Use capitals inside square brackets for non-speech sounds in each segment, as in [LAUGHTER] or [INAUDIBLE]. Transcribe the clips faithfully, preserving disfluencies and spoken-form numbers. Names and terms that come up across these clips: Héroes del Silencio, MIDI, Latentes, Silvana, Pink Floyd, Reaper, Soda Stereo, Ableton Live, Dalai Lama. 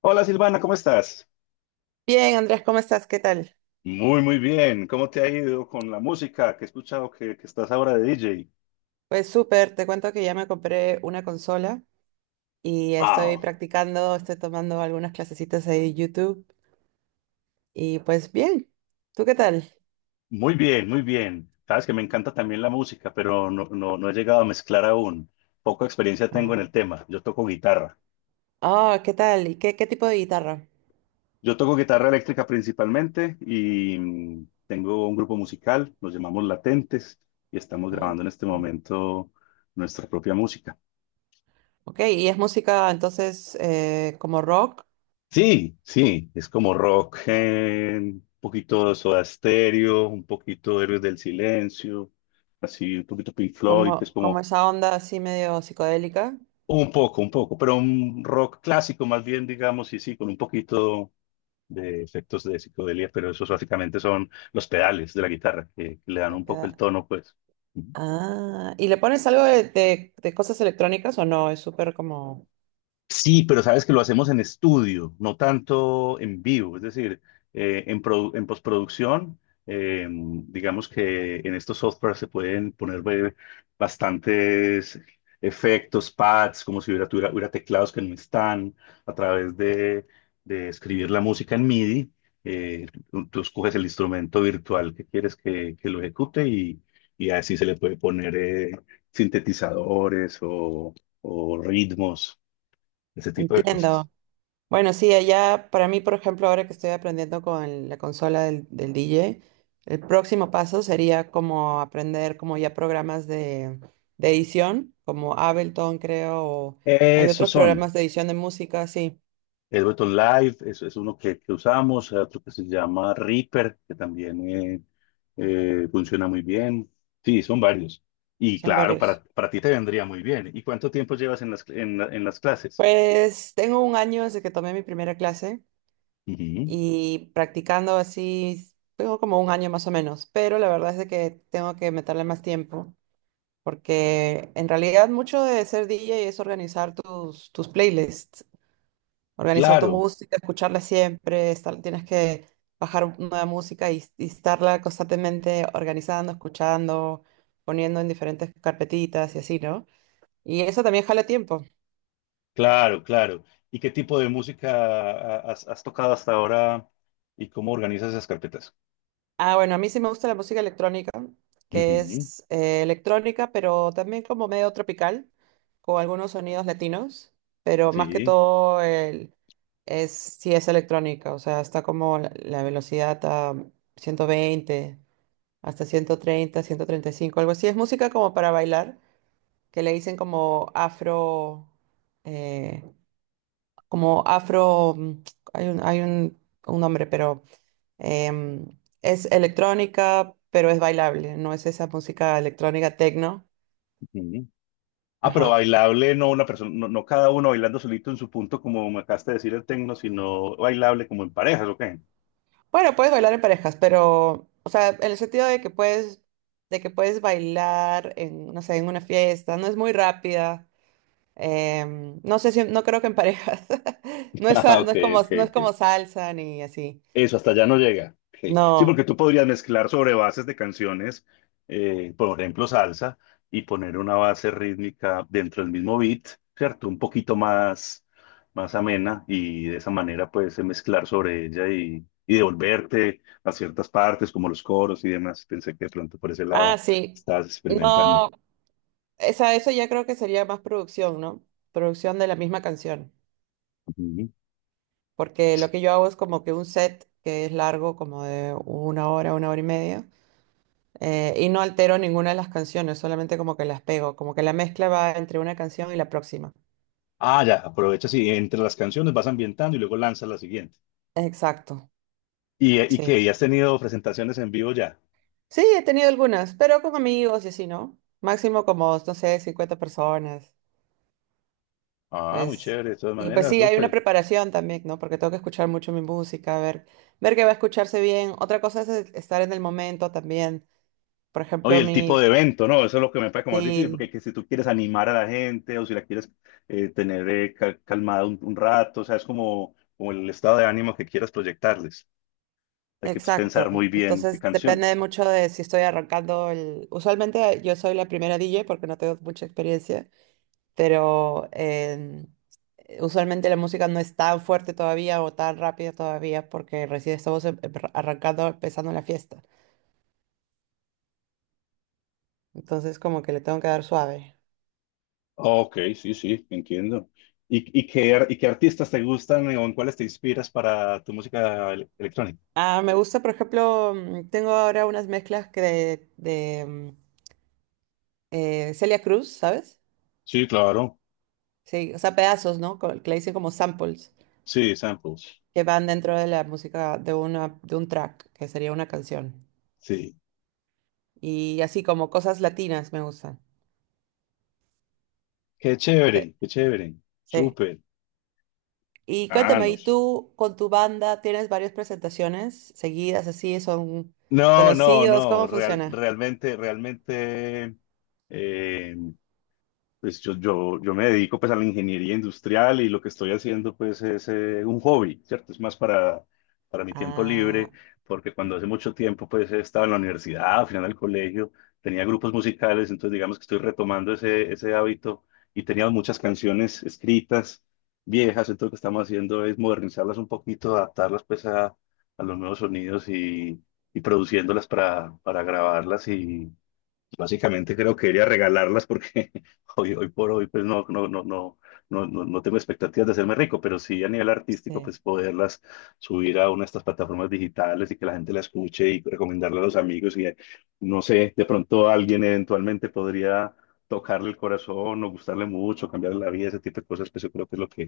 Hola Silvana, ¿cómo estás? Bien, Andrés, ¿cómo estás? ¿Qué tal? Muy, muy bien. ¿Cómo te ha ido con la música que he escuchado que, que estás ahora de D J? Pues súper, te cuento que ya me compré una consola y estoy ¡Wow! practicando, estoy tomando algunas clasecitas ahí de YouTube y pues bien, ¿tú qué tal? Muy bien, muy bien. Sabes que me encanta también la música, pero no, no, no he llegado a mezclar aún. Poca experiencia tengo en Ah, el tema. Yo toco guitarra. Ah, ¿qué tal? ¿Y qué, qué tipo de guitarra? Yo toco guitarra eléctrica principalmente y mm, tengo un grupo musical, nos llamamos Latentes y estamos Ah, grabando en este ah. momento nuestra propia música. Ok, ¿y es música entonces eh, como rock? Sí, sí, es como rock, eh, un poquito de Soda Stereo, un poquito de Héroes del Silencio, así un poquito Pink Floyd, pues ¿Como, como como esa onda así medio psicodélica? un poco, un poco, pero un rock clásico más bien, digamos, y sí, con un poquito de efectos de psicodelia, pero esos básicamente son los pedales de la guitarra, que le dan La un poco el peda- tono, pues. Ah, ¿y le pones algo de, de- de cosas electrónicas o no? Es súper como... Sí, pero sabes que lo hacemos en estudio, no tanto en vivo. Es decir, eh, en, produ- en postproducción, eh, digamos que en estos softwares se pueden poner eh, bastantes efectos, pads, como si hubiera, tuviera- hubiera teclados que no están, a través de, de escribir la música en M I D I. eh, tú, tú escoges el instrumento virtual que quieres que, que lo ejecute y, y así se le puede poner eh, sintetizadores o o ritmos, ese tipo de cosas. Entiendo. Bueno, sí, allá para mí, por ejemplo, ahora que estoy aprendiendo con la consola del, del D J, el próximo paso sería como aprender como ya programas de, de edición, como Ableton, creo, o hay Esos otros son. programas de edición de música, sí, Ableton Live es, es uno que, que usamos, hay otro que se llama Reaper, que también eh, eh, funciona muy bien. Sí, son varios. Y son claro, para, varios. para ti te vendría muy bien. ¿Y cuánto tiempo llevas en las, en la- en las clases? Pues tengo un año desde que tomé mi primera clase Ujú. y practicando así, tengo como un año más o menos, pero la verdad es de que tengo que meterle más tiempo. Porque en realidad mucho de ser D J es organizar tus, tus playlists, organizar tu Claro, música, escucharla siempre, estar- tienes que bajar nueva música y, y estarla constantemente organizando, escuchando, poniendo en diferentes carpetitas y así, ¿no? Y eso también jala tiempo. claro, claro. ¿Y qué tipo de música has, has tocado hasta ahora y cómo organizas esas carpetas? Ah, bueno, a mí sí me gusta la música electrónica, que Ujú. es eh, electrónica, pero también como medio tropical, con algunos sonidos latinos, pero más que Sí. todo el, es, sí es electrónica, o sea, está como la, la velocidad a ciento veinte hasta ciento ciento treinta, ciento treinta y cinco, algo así. Es música como para bailar, que le dicen como afro, eh, como afro, mm, hay un, hay un, un nombre, pero Em, es electrónica, pero es bailable, no es esa música electrónica techno. Ujú. Ah, pero Ajá. bailable, no una persona, no, no cada uno bailando solito en su punto, como me acabaste de decir el tecno, sino bailable como en parejas, ¿ok? Bueno, puedes bailar en parejas, pero, o sea, en el sentido de que puedes, de que puedes bailar en, no sé, en una fiesta, no es muy rápida. Em, no sé si, no creo que en parejas. [LAUGHS] No [LAUGHS] es, Ah, sa- no ok, es como, ok, no es ok. como salsa ni así. Eso hasta allá no llega. Ok. Sí, porque No. tú podrías mezclar sobre bases de canciones, eh, por ejemplo, salsa, y poner una base rítmica dentro del mismo beat, ¿cierto? Un poquito más, más amena, y de esa manera puedes mezclar sobre ella y, y devolverte a ciertas partes, como los coros y demás. Pensé que de pronto por ese Ah, lado sí. estabas experimentando. No. Esa, eso ya creo que sería más producción, ¿no? Producción de la misma canción. Ujú. Porque lo que yo hago es como que un set que es largo, como de una hora, una hora y media, eh, y no altero ninguna de las canciones, solamente como que las pego, como que la mezcla va entre una canción y la próxima. Ah, ya, aprovechas y entre las canciones vas ambientando y luego lanzas la siguiente. Exacto, ¿Y, y sí. qué? ¿Y has tenido presentaciones en vivo ya? Sí, he tenido algunas, pero con amigos y así, ¿no? Máximo como, no sé, cincuenta personas, Ah, muy pues. chévere, de todas Y pues maneras, sí, hay una súper. preparación también, ¿no? Porque tengo que escuchar mucho mi música, ver, ver que va a escucharse bien. Otra cosa es estar en el momento también. Por Oye, ejemplo, el tipo mi... de evento, ¿no? Eso es lo que me parece como más difícil, porque sí. que si tú quieres animar a la gente o si la quieres eh, tener eh, cal- calmada un, un rato, o sea, es como, como el estado de ánimo que quieras proyectarles. Hay que, pues, pensar muy Exacto. bien qué Entonces depende canciones. mucho de si estoy arrancando el... Usualmente yo soy la primera D J porque no tengo mucha experiencia, pero eh, usualmente la música no es tan fuerte todavía o tan rápida todavía porque recién estamos em- em- arrancando, empezando la fiesta. Entonces como que le tengo que dar suave. Ok, sí, sí, entiendo. ¿Y, y qué, ar- y qué artistas te gustan eh, o en cuáles te inspiras para tu música ele- electrónica? Ah, me gusta, por ejemplo, mm, tengo ahora unas mezclas que de, de, mm, eh, Celia Cruz, ¿sabes? Sí, claro. Sí, o sea, pedazos, ¿no? Co- Que le dicen como samples. Sí, samples. Que van dentro de la música de una, de un track, que sería una canción. Sí. Y así como cosas latinas me gustan. Qué De- chévere, qué chévere. sí. Súper. Y Ah, cuéntame, no. ¿y tú con tu banda tienes varias presentaciones seguidas así? ¿Son No, no, conocidos? no. ¿Cómo Real- funciona? Realmente, realmente. eh, Pues yo, yo, yo me dedico pues a la ingeniería industrial y lo que estoy haciendo pues es eh, un hobby, ¿cierto? Es más para, para mi tiempo Ah, libre, porque cuando hace mucho tiempo pues estaba en la universidad, al final del colegio, tenía grupos musicales, entonces digamos que estoy retomando ese, ese hábito y tenía muchas canciones escritas, viejas, entonces lo que estamos haciendo es modernizarlas un poquito, adaptarlas pues a, a los nuevos sonidos y, y produciéndolas para, para grabarlas. Básicamente creo que debería regalarlas porque [LAUGHS] hoy, hoy por hoy pues no, no, no, no, no, no, no tengo expectativas de hacerme rico, pero sí a nivel artístico sí, pues poderlas subir a una de estas plataformas digitales y que la gente la escuche y recomendarla a los amigos y eh, no sé, de pronto alguien eventualmente podría tocarle el corazón o gustarle mucho, cambiarle la vida, ese tipo de cosas, pues yo creo que es lo que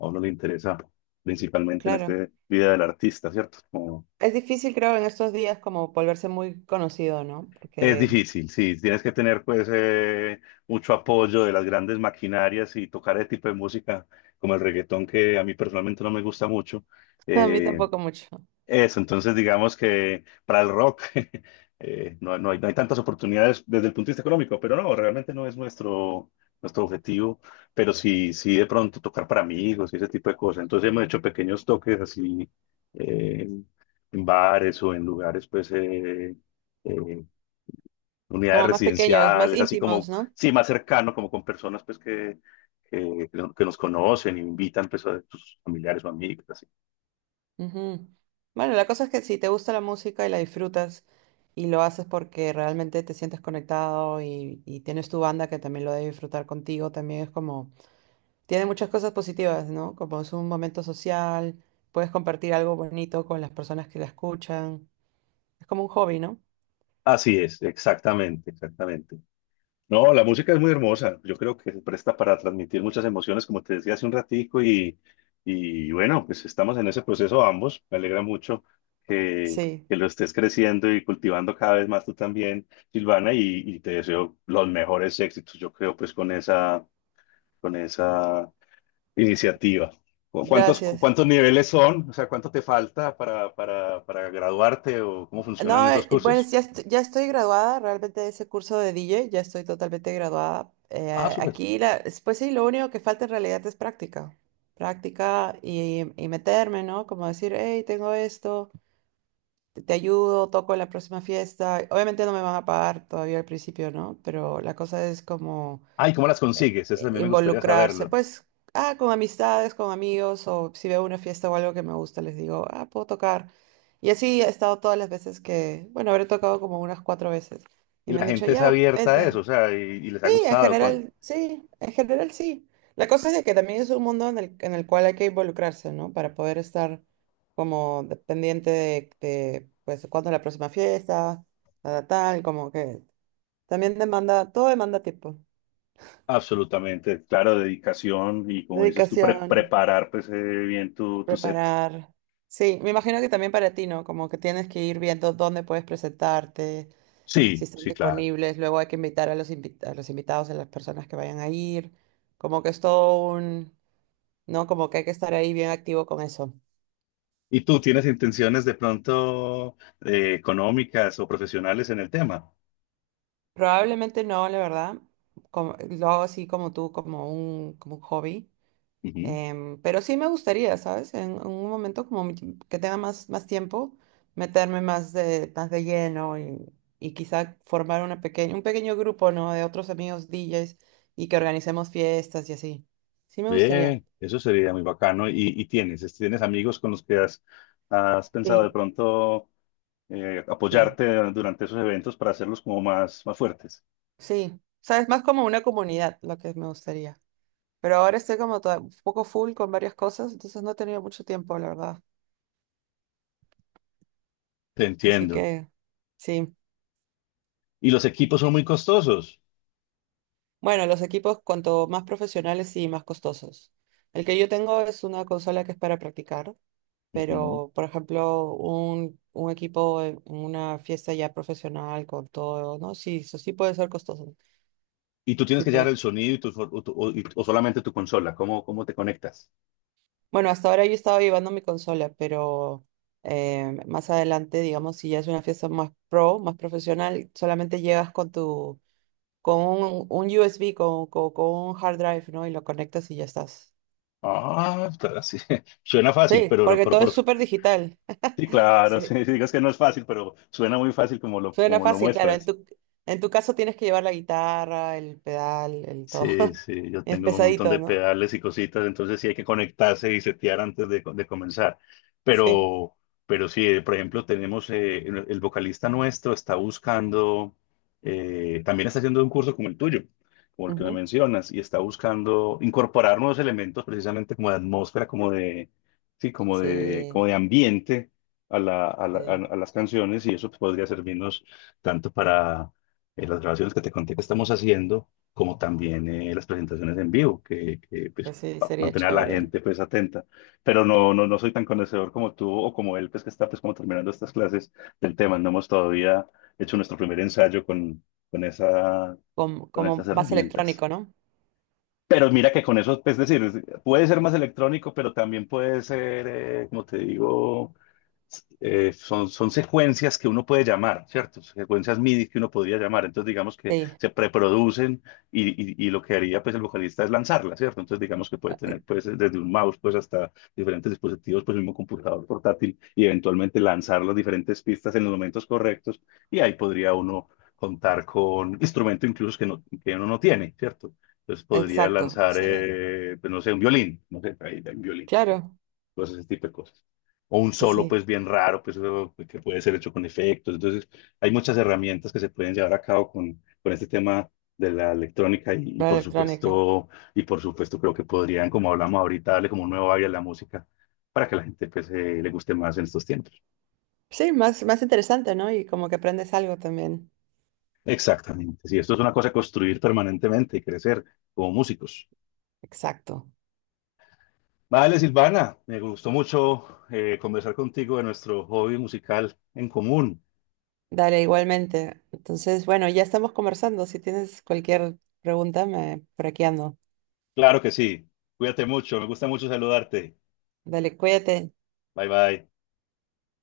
a uno le interesa principalmente en claro. esta vida del artista, ¿cierto? Como... Es difícil, creo, en estos días como volverse muy conocido, ¿no? Es Porque difícil, sí, tienes que tener pues eh, mucho apoyo de las grandes maquinarias y tocar ese tipo de música como el reggaetón, que a mí personalmente no me gusta mucho. [LAUGHS] A mí Eh, tampoco mucho. eso, entonces digamos que para el rock [LAUGHS] eh, no, no hay no hay tantas oportunidades desde el punto de vista económico, pero no, realmente no es nuestro, nuestro objetivo, pero sí, sí de pronto tocar para amigos y ese tipo de cosas. Entonces hemos hecho pequeños toques así eh, en bares o en lugares pues... eh, eh, unidades Como más pequeños, más residenciales, así íntimos, como, ¿no? sí, más cercano, como con personas pues que, que, que no- nos conocen, invitan pues a sus familiares o amigos, así. Ujú. Bueno, la cosa es que si te gusta la música y la disfrutas y lo haces porque realmente te sientes conectado y, y tienes tu banda que también lo debe disfrutar contigo, también es como, tiene muchas cosas positivas, ¿no? Como es un momento social, puedes compartir algo bonito con las personas que la escuchan. Es como un hobby, ¿no? Así es, exactamente, exactamente. No, la música es muy hermosa, yo creo que se presta para transmitir muchas emociones, como te decía hace un ratico, y, y bueno, pues estamos en ese proceso ambos, me alegra mucho que, Sí, que lo estés creciendo y cultivando cada vez más tú también, Silvana, y, y te deseo los mejores éxitos, yo creo pues con esa con esa iniciativa. ¿Cu- ¿Cuántos, gracias. cuántos niveles son? O sea, ¿cuánto te falta para, para, para graduarte o cómo funcionan No, esos eh, bueno, cursos? sí, ya, est- ya estoy graduada realmente de ese curso de D J, ya estoy totalmente graduada. Ah, Eh, súper. aquí, la, es- pues sí, lo único que falta en realidad es práctica. Práctica y, y meterme, ¿no? Como decir, hey, tengo esto, te, te ayudo, toco en la próxima fiesta. Obviamente no me van a pagar todavía al principio, ¿no? Pero la cosa es como Ah, ¿y cómo las consigues? Eso eh, también me gustaría involucrarse, saberlo. pues, ah, con amistades, con amigos, o si veo una fiesta o algo que me gusta, les digo, ah, puedo tocar. Y así he estado todas las veces que, bueno, habré tocado como unas cuatro veces. Y Y me la han dicho, gente es ya, abierta a eso, vente. o sea, y, y les ha Sí, en gustado. Con... general, sí, en general sí. La cosa es de que también es un mundo en el, en el cual hay que involucrarse, ¿no? Para poder estar como de- pendiente de, de, pues, cuándo es la próxima fiesta, tal, tal, como que también demanda, todo demanda tiempo, Absolutamente, claro, dedicación y como dices tú, pre- dedicación. preparar pues eh, bien tu, tu set. Preparar. Sí, me imagino que también para ti, ¿no? Como que tienes que ir viendo dónde puedes presentarte, si Sí, están sí, claro. disponibles, luego hay que invitar a los invit a los invitados, a las personas que vayan a ir. Como que es todo un, ¿no? Como que hay que estar ahí bien activo con eso. ¿Y tú tienes intenciones de pronto eh, económicas o profesionales en el tema? Probablemente no, la verdad. como- lo hago así como tú, como un, como un hobby. Ujú. Em, pero sí me gustaría, ¿sabes? En, en un momento como mi- que tenga más, más tiempo, meterme más de, más de lleno y, y quizá formar una pequeña, un pequeño grupo, ¿no? De otros amigos D Js y que organicemos fiestas y así. Sí me gustaría, Bien, eso sería muy bacano. ¿Y, y tienes, es- tienes amigos con los que has, has pensado de Sí. pronto eh, sí. apoyarte durante esos eventos para hacerlos como más, más fuertes? Sí, ¿sabes? Más como una comunidad lo que me gustaría. Pero ahora estoy como toda- un poco full con varias cosas, entonces no he tenido mucho tiempo, la verdad. Te Así entiendo. que sí. Y los equipos son muy costosos. Bueno, los equipos cuanto más profesionales y más costosos. El que yo tengo es una consola que es para practicar, Ujú. pero por ejemplo, un, un equipo en en una fiesta ya profesional con todo, ¿no? Sí, eso sí puede ser costoso. Y tú tienes Sí, que llevar el pues. sonido y tu, o, tu- o- y- o solamente tu consola. ¿Cómo, cómo te conectas? Bueno, hasta ahora yo estaba llevando mi consola, pero eh, más adelante, digamos, si ya es una fiesta más pro, más profesional, solamente llegas con tu, con un, un U S B, con, con, con un hard drive, ¿no? Y lo conectas y ya estás. Ah, claro, sí. [LAUGHS] Suena fácil, Sí, pero, porque pero- todo pero- es súper digital. [LAUGHS] sí, claro, [LAUGHS] sí, Sí, digas que no es fácil, pero suena muy fácil como lo, suena como lo fácil, claro. En muestras. tu, en tu caso tienes que llevar la guitarra, el pedal, el todo. Sí, [LAUGHS] sí, yo Es tengo un montón pesadito, de ¿no? pedales y cositas, entonces sí hay que conectarse y setear antes de, de comenzar. Sí. Pero, pero sí, eh, por ejemplo, tenemos eh, el el vocalista nuestro está buscando, eh, también está haciendo un curso como el tuyo, como el que me Ujú. mencionas, y está buscando incorporar nuevos elementos precisamente como de atmósfera, como de, sí, como de, como Sí, de ambiente a la- a la- sí. a- a las canciones, y eso pues, podría servirnos tanto para eh, las grabaciones que te conté que estamos haciendo como también eh, las presentaciones en vivo, que, que, pues, Pues sí, pa- sería mantener a la chévere. gente pues atenta. Pero no, no, no soy tan conocedor como tú o como él, pues que está pues como terminando estas clases del tema. No hemos todavía hecho nuestro primer ensayo con, con esa, Como, con como esas más herramientas. electrónico, ¿no? Pero mira que con eso, pues, es decir, es- puede ser más electrónico, pero también puede ser, eh, como te digo, eh, son, son secuencias que uno puede llamar, ¿cierto? Secuencias M I D I que uno podría llamar. Entonces, digamos que Sí, se preproducen y, y- y lo que haría pues el vocalista es lanzarlas, ¿cierto? Entonces, digamos que puede tener pues desde un mouse pues hasta diferentes dispositivos, pues el mismo computador portátil y eventualmente lanzar las diferentes pistas en los momentos correctos y ahí podría uno contar con instrumento incluso que, no, que uno no tiene, ¿cierto? Entonces podría exacto. lanzar, Sí, eh, pues, no sé, un violín, no sé, ahí hay un violín claro. cosas, ese tipo de cosas. O un Pues solo, sí, pues bien raro, pues eso que puede ser hecho con efectos. Entonces, hay muchas herramientas que se pueden llevar a cabo con, con este tema de la electrónica y, y la por electrónica. supuesto, y por supuesto creo que podrían, como hablamos ahorita, darle como un nuevo aire a la música para que la gente pues, eh, le guste más en estos tiempos. Sí, más, más interesante, ¿no? Y como que aprendes algo también. Exactamente, sí, esto es una cosa de construir permanentemente y crecer como músicos. Exacto. Vale, Silvana, me gustó mucho eh, conversar contigo de nuestro hobby musical en común. Dale, igualmente. Entonces, bueno, ya estamos conversando. Si tienes cualquier pregunta, me, por aquí ando. Claro que sí. Cuídate mucho. Me gusta mucho saludarte. Dale, cuídate. Bye bye.